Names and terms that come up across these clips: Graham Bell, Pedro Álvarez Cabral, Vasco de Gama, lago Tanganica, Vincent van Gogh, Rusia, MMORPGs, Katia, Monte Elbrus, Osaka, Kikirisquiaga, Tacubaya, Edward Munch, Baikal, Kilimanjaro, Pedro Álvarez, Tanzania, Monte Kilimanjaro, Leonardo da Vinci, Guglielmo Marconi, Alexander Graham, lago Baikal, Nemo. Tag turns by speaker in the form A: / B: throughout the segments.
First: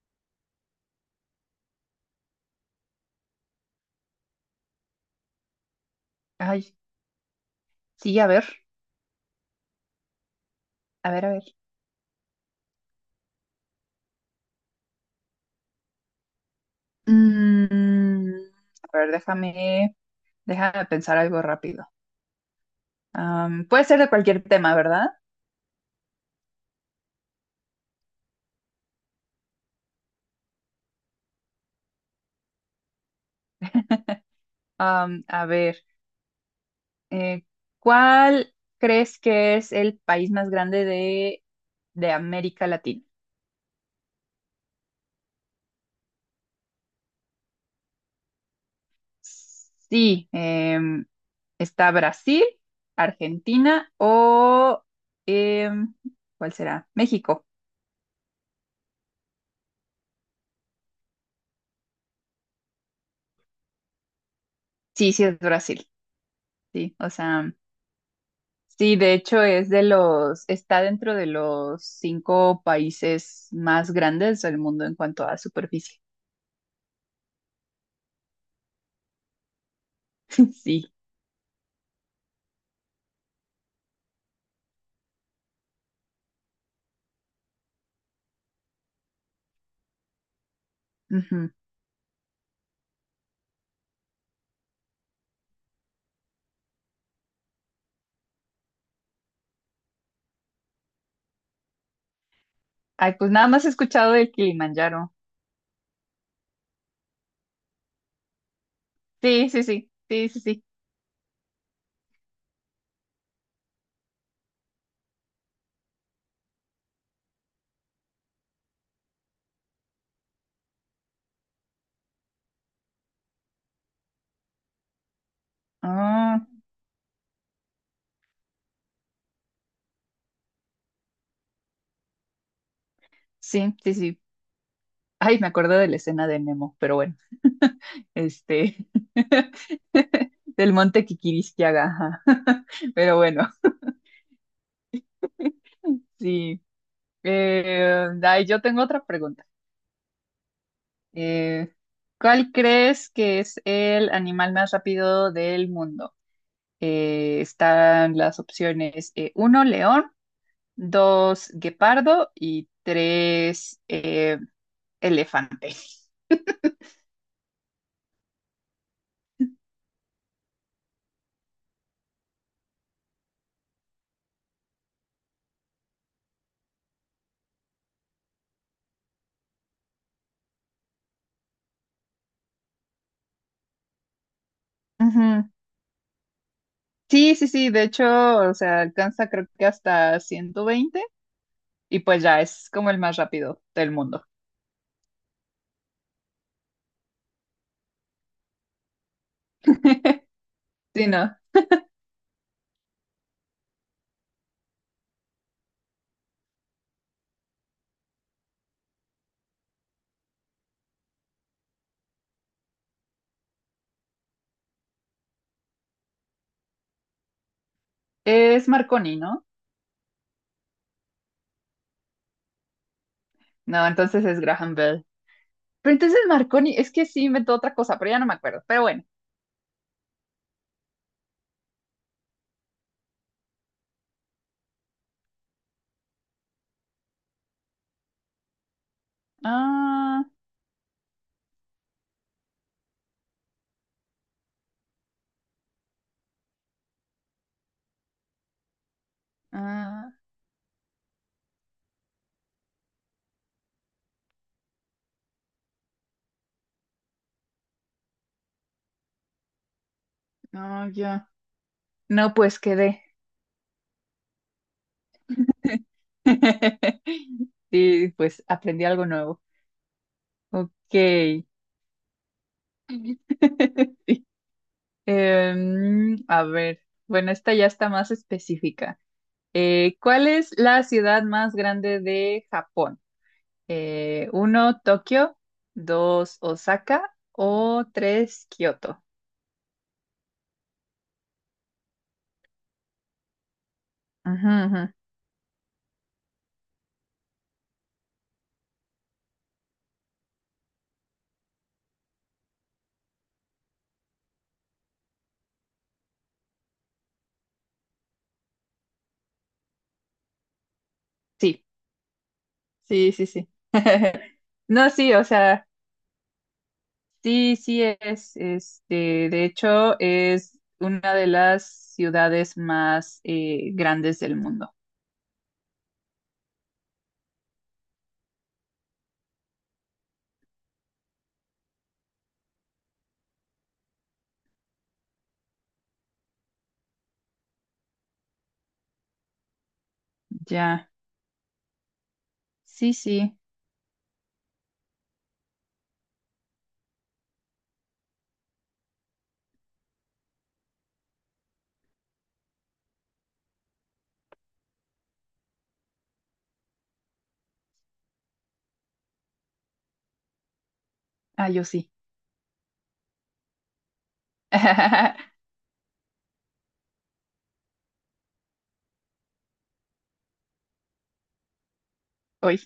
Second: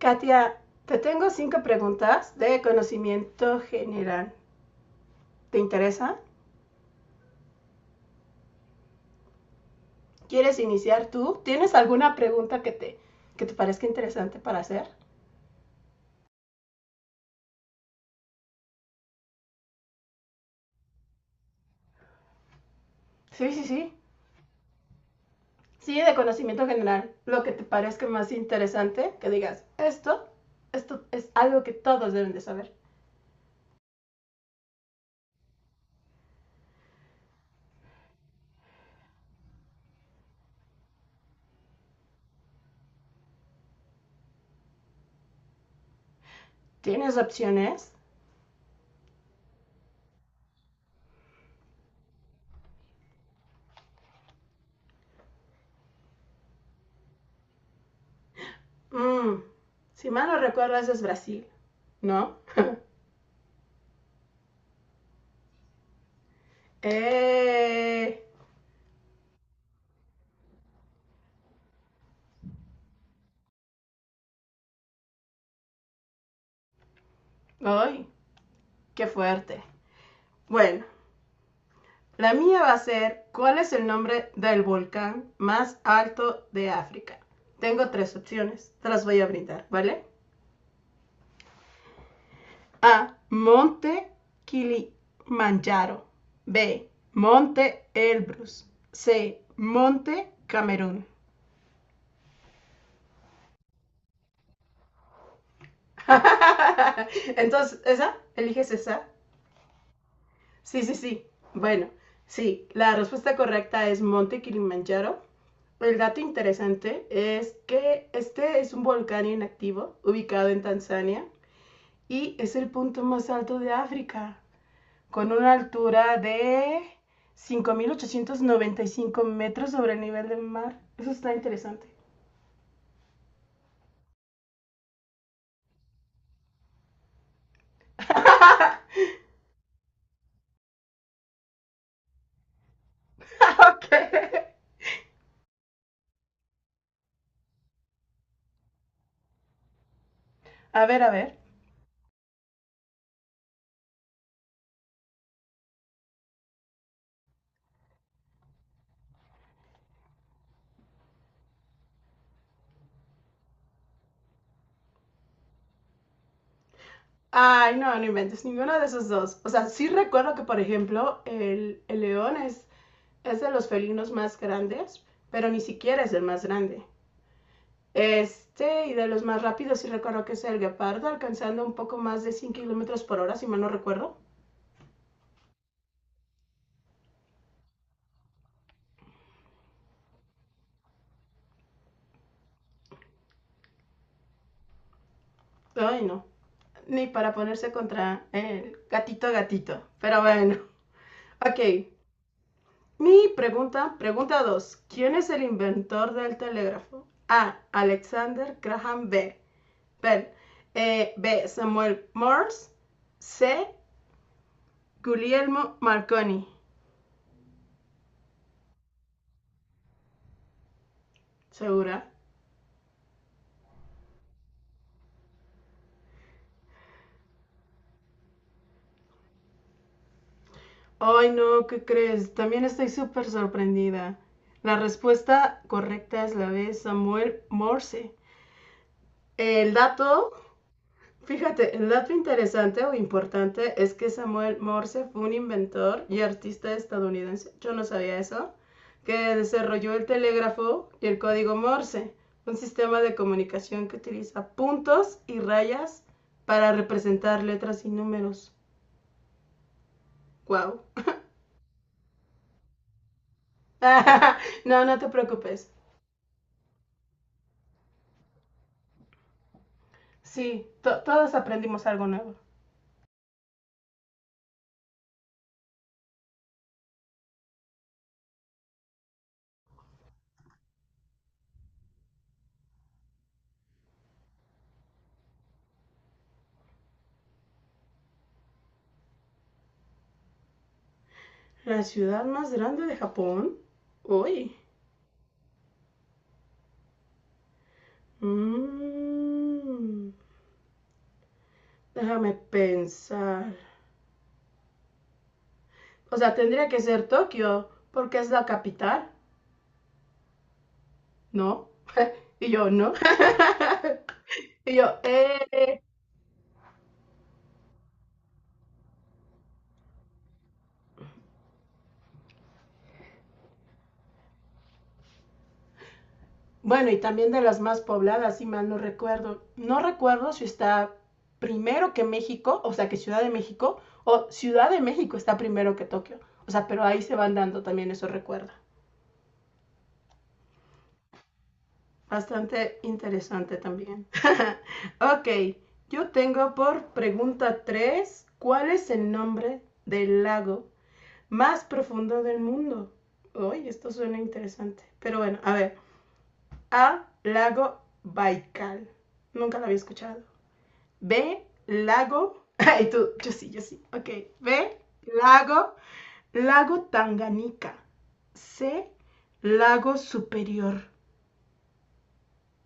A: Katia, te tengo cinco preguntas de conocimiento general. ¿Te interesa?
B: Ay, sí, a ver,
A: ¿Quieres iniciar
B: a ver, a
A: tú?
B: ver.
A: ¿Tienes alguna pregunta que te parezca interesante para hacer?
B: Mm, a ver, déjame pensar algo rápido.
A: Sí, sí,
B: Puede
A: sí.
B: ser de cualquier tema, ¿verdad?
A: Sí, de conocimiento general. Lo que te parezca más interesante, que digas, esto es algo que todos deben de saber.
B: A ver, eh, ¿cuál crees que es el país más grande de América Latina?
A: ¿Tienes opciones?
B: Sí, está Brasil, Argentina o em, ¿cuál será? México.
A: Mm, si mal no recuerdo, eso es Brasil, ¿no?
B: Sí, sí, es Brasil. Sí, o sea,
A: ¡Eh!
B: sí, de hecho es de los, está dentro de los cinco países más grandes del mundo en cuanto a superficie.
A: ¡Ay! ¡Qué fuerte! Bueno,
B: Sí.
A: la mía va a ser, ¿cuál es el nombre del volcán más alto de África? Tengo tres opciones, te las voy a brindar, ¿vale?
B: Ujú.
A: A, Monte Kilimanjaro. B, Monte Elbrus. C, Monte Camerún.
B: Ay, pues nada más he escuchado del Kilimanjaro.
A: Entonces, ¿esa? ¿Eliges esa?
B: Sí, sí, sí, sí, sí, sí.
A: Sí, sí, sí. Bueno, sí, la respuesta correcta es Monte Kilimanjaro. El dato interesante es que este es un volcán inactivo ubicado en Tanzania y es el punto más alto de África, con una altura
B: Ah,
A: de 5.895 metros sobre el nivel del mar. Eso está interesante.
B: sí, sí, sí. Ay, me acuerdo de la escena de Nemo, pero bueno. Este, del monte Kikirisquiaga. Ajá. Pero bueno,
A: Ok.
B: sí. Ay, yo tengo otra pregunta.
A: A ver, a ver.
B: Eh, ¿Cuál crees que es el animal más rápido del mundo? Están las opciones uno, león, dos, guepardo y tres, elefante.
A: Ay, no, no inventes ninguno de esos dos. O sea, sí recuerdo que, por ejemplo, el león es de los felinos más grandes, pero ni siquiera es el más grande. Este, y de los más rápidos, sí recuerdo que es el guepardo, alcanzando un poco más de 100 kilómetros por hora, si mal no recuerdo.
B: Ujú. Sí, sí, sí, de hecho, o sea, alcanza creo que hasta 120 y pues ya es como el más rápido del mundo.
A: Ay, no. Ni para ponerse contra el gatito gatito. Pero bueno.
B: Sí, no.
A: Ok. Mi pregunta 2. ¿Quién es el inventor del telégrafo? A, Alexander Graham B. Ben, B, Samuel Morse. C, Guglielmo Marconi.
B: Es Marconi, ¿no?
A: ¿Segura?
B: No, entonces es Graham Bell. Pero entonces Marconi, es que sí inventó otra cosa, pero ya no me acuerdo. Pero bueno.
A: Ay, no, ¿qué crees? También estoy súper sorprendida. La respuesta correcta es la B, Samuel Morse. El
B: Ah.
A: dato... Fíjate, el dato interesante o importante es que Samuel Morse fue un inventor y artista estadounidense, yo no sabía eso, que desarrolló el
B: Ah,
A: telégrafo y el código Morse, un sistema de comunicación que utiliza puntos y rayas para representar letras y números. ¡Guau!
B: no, yo. No, pues quedé.
A: No, no te preocupes.
B: Sí, pues aprendí algo nuevo.
A: Sí,
B: Ok.
A: todos aprendimos algo nuevo.
B: A ver, bueno, esta ya está más específica. ¿Cuál es la ciudad más grande de Japón? Uno, Tokio, dos, Osaka o tres, Kioto.
A: La ciudad más grande de Japón.
B: Ujú,
A: Uy.
B: ujú.
A: Mm. Déjame pensar. O sea, tendría que ser Tokio, porque es la capital,
B: Sí,
A: ¿no? Y yo, ¿no?
B: sí, sí, sí.
A: Y
B: No,
A: yo,
B: sí, o sea.
A: eh.
B: Sí, sí es, este, de hecho es una de las ciudades más grandes del mundo.
A: Bueno, y también de las más pobladas, si mal no recuerdo. No recuerdo si está primero que México, o sea, que Ciudad de México, o Ciudad de México está primero que Tokio. O sea, pero ahí se van dando también esos recuerdos.
B: Ya,
A: Bastante
B: sí, sí,
A: interesante también. Ok, yo tengo por pregunta tres, ¿cuál es el nombre del lago más profundo del mundo? Uy, esto suena interesante. Pero bueno, a ver. A, lago Baikal. Nunca lo había escuchado. B,
B: ah, yo sí.
A: lago... Ay, tú, yo sí, yo sí. Ok. B, lago, lago Tanganica. C, lago superior.
B: Hoy,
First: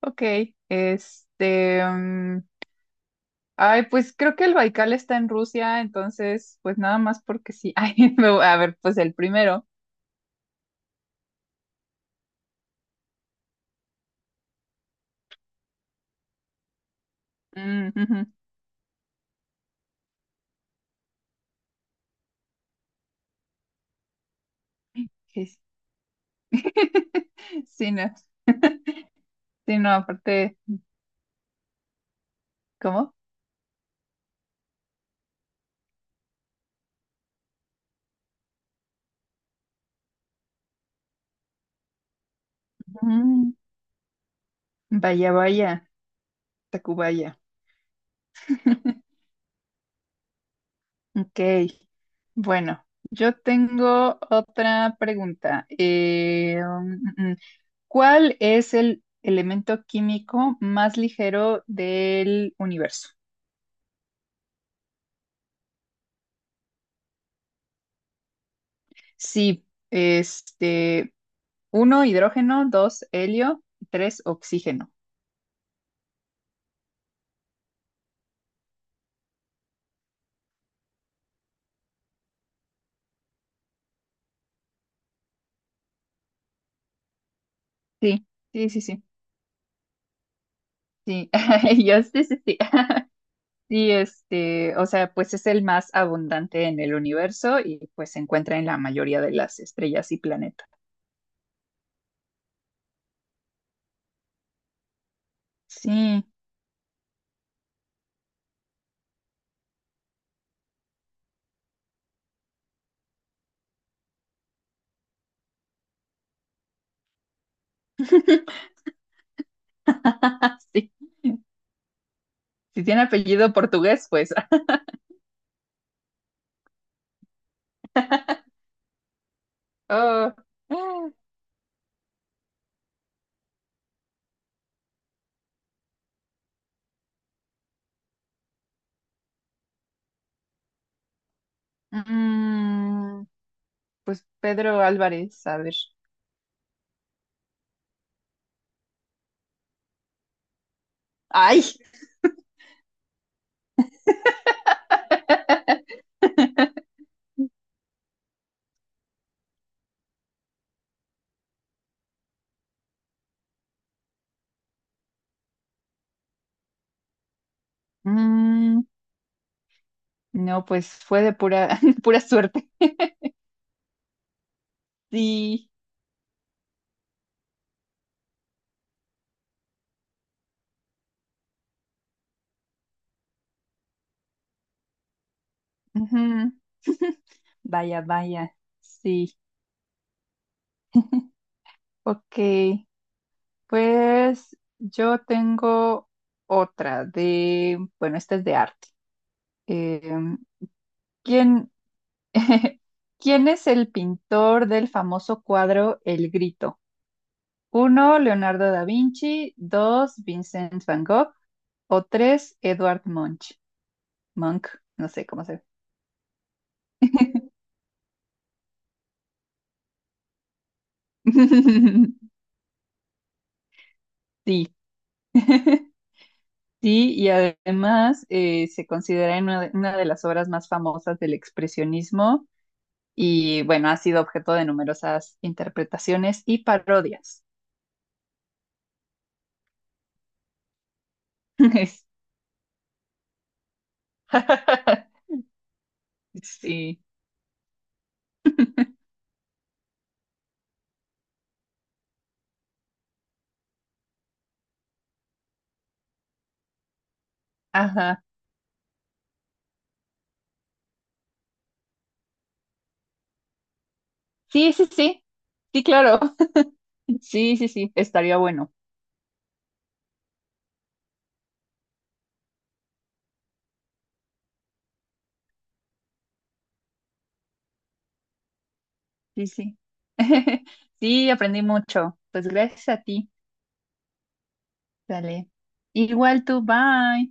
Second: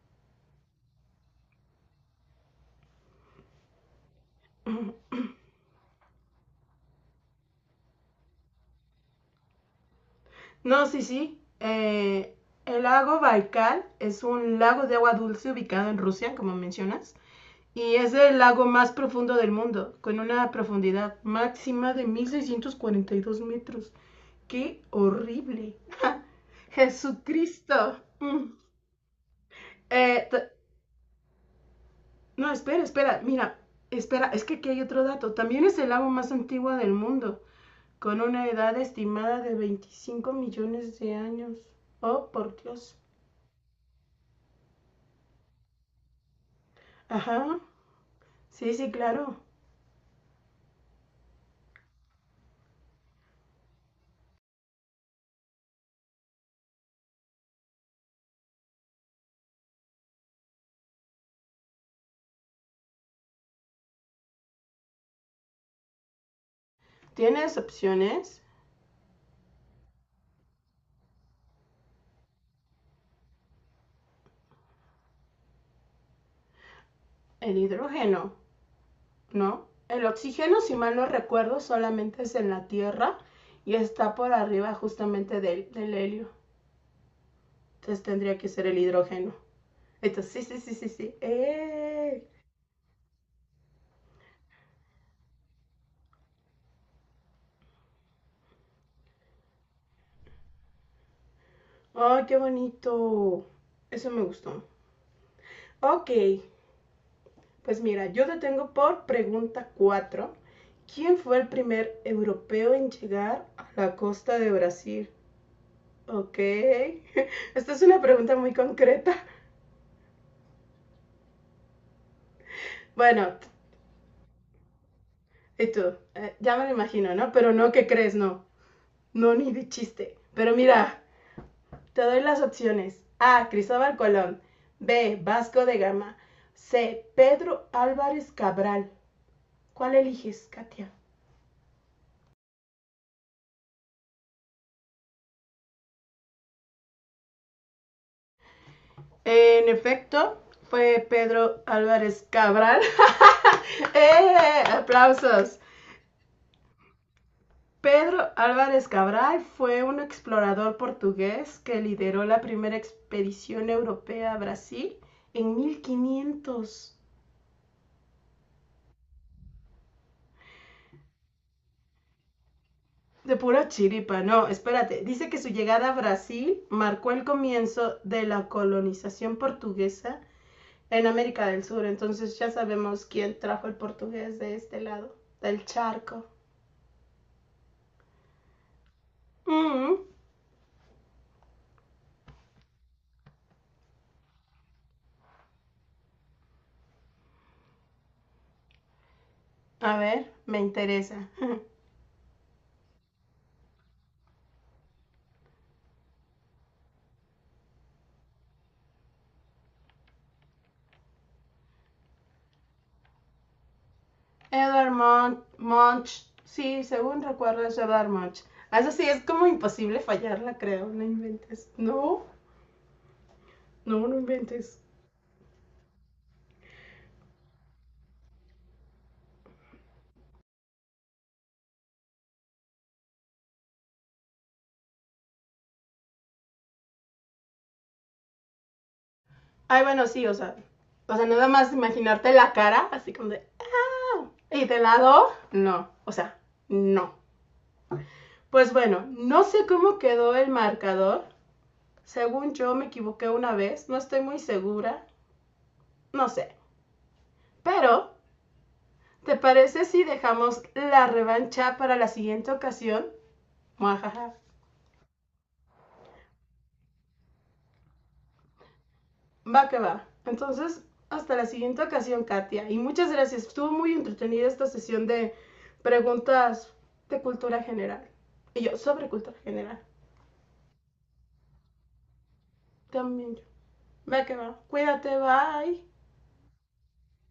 B: ok, este, ay, pues creo que el
A: Mm,
B: Baikal está en Rusia, entonces, pues nada más porque sí. Ay, me a ver, pues el primero.
A: no, sí, sí. El lago Baikal es un lago de agua dulce ubicado en Rusia, como mencionas,
B: Mm,
A: y es
B: ujú,
A: el lago más profundo del mundo, con una profundidad máxima de 1642 metros. ¡Qué
B: sí,
A: horrible! ¡Ja!
B: sí,
A: ¡Jesucristo!
B: no,
A: Mm.
B: sí, no,
A: Eh,
B: aparte,
A: no,
B: ¿cómo?
A: mira, espera, es que aquí hay otro dato. También es el lago más antiguo del mundo, con una edad estimada de 25 millones de años. Oh, por Dios.
B: Mm, Vaya, vaya, Tacubaya.
A: Ajá. Sí, sí, claro.
B: Ok, bueno, yo tengo otra pregunta. ¿Cuál es el elemento químico más ligero del universo?
A: Tienes opciones.
B: Sí, este, uno, hidrógeno, dos, helio, tres, oxígeno.
A: El hidrógeno, ¿no? El oxígeno, si mal no recuerdo, solamente es en la Tierra y está por arriba justamente del helio. Entonces
B: Sí,
A: tendría que ser
B: sí,
A: el
B: sí, sí,
A: hidrógeno. Entonces, sí, sí, sí, sí, sí.
B: sí. Yo sí,
A: ¡Eh!
B: sí, sí. Sí, este, o sea, pues es el más abundante en el universo y pues se encuentra en la mayoría de las estrellas y planetas.
A: ¡Ay, qué bonito! Eso me gustó. Ok,
B: Sí.
A: pues mira, yo te tengo por pregunta 4. ¿Quién fue el primer europeo en llegar a la costa de Brasil? Ok. Esta es una pregunta muy concreta.
B: Sí. Si tiene
A: Bueno,
B: apellido portugués, pues.
A: y tú, eh, ya me lo imagino, ¿no? Pero no, ¿qué crees? No, no, ni de chiste.
B: Ah,
A: Pero mira,
B: oh.
A: te doy las opciones. A, Cristóbal Colón. B, Vasco de Gama. C, Pedro Álvarez Cabral. ¿Cuál eliges, Katia?
B: Mm, pues Pedro Álvarez, a ver.
A: En efecto, fue Pedro
B: ¡Ay!
A: Álvarez Cabral. ¡Eh! ¡Aplausos! Pedro Álvarez Cabral fue un explorador portugués que lideró la primera expedición europea a Brasil en 1500.
B: Mm, no, pues fue de pura, pura suerte.
A: De pura chiripa, no, espérate. Dice que su
B: Sí.
A: llegada a Brasil marcó el comienzo de la colonización portuguesa en América del Sur. Entonces ya sabemos quién trajo el portugués de este lado, del charco.
B: Ujú. Vaya, vaya. Sí.
A: Mm,
B: Ok. Pues yo tengo otra de, bueno, esta es de arte.
A: a
B: Eh,
A: ver, me interesa.
B: ¿quién, ¿Quién es el pintor del famoso cuadro El Grito? Uno, Leonardo da Vinci. Dos, Vincent van Gogh. O tres, Edward Munch. Monk,
A: Edward
B: no sé
A: Munch,
B: cómo se ve.
A: Munch. Sí, según recuerdo es Edward Munch. Eso sí, es como imposible fallarla, creo. No inventes. No, no, no
B: Sí.
A: inventes.
B: Sí, y además se considera en una de las obras más famosas del expresionismo y bueno, ha sido objeto de numerosas interpretaciones y parodias.
A: Ay, bueno, sí, o sea. O sea, nada más imaginarte la cara, así como de. ¡Ah! Y de lado, no. O sea,
B: Sí,
A: no. Pues bueno, no sé cómo quedó el marcador. Según yo me equivoqué una vez, no estoy muy segura. No sé. Pero,
B: ajá.
A: ¿te parece si dejamos la revancha para la siguiente ocasión? Muajaja.
B: Sí, sí, sí, sí, claro. Sí, sí, sí, estaría bueno.
A: Va que va. Entonces, hasta la siguiente ocasión, Katia. Y muchas gracias. Estuvo muy entretenida esta sesión de preguntas de cultura general. Y yo, sobre cultura
B: Sí, sí.
A: general.
B: Sí, aprendí mucho. Pues gracias a ti.
A: También yo. Va que va. Cuídate,
B: Dale.
A: bye.
B: Igual tú, bye.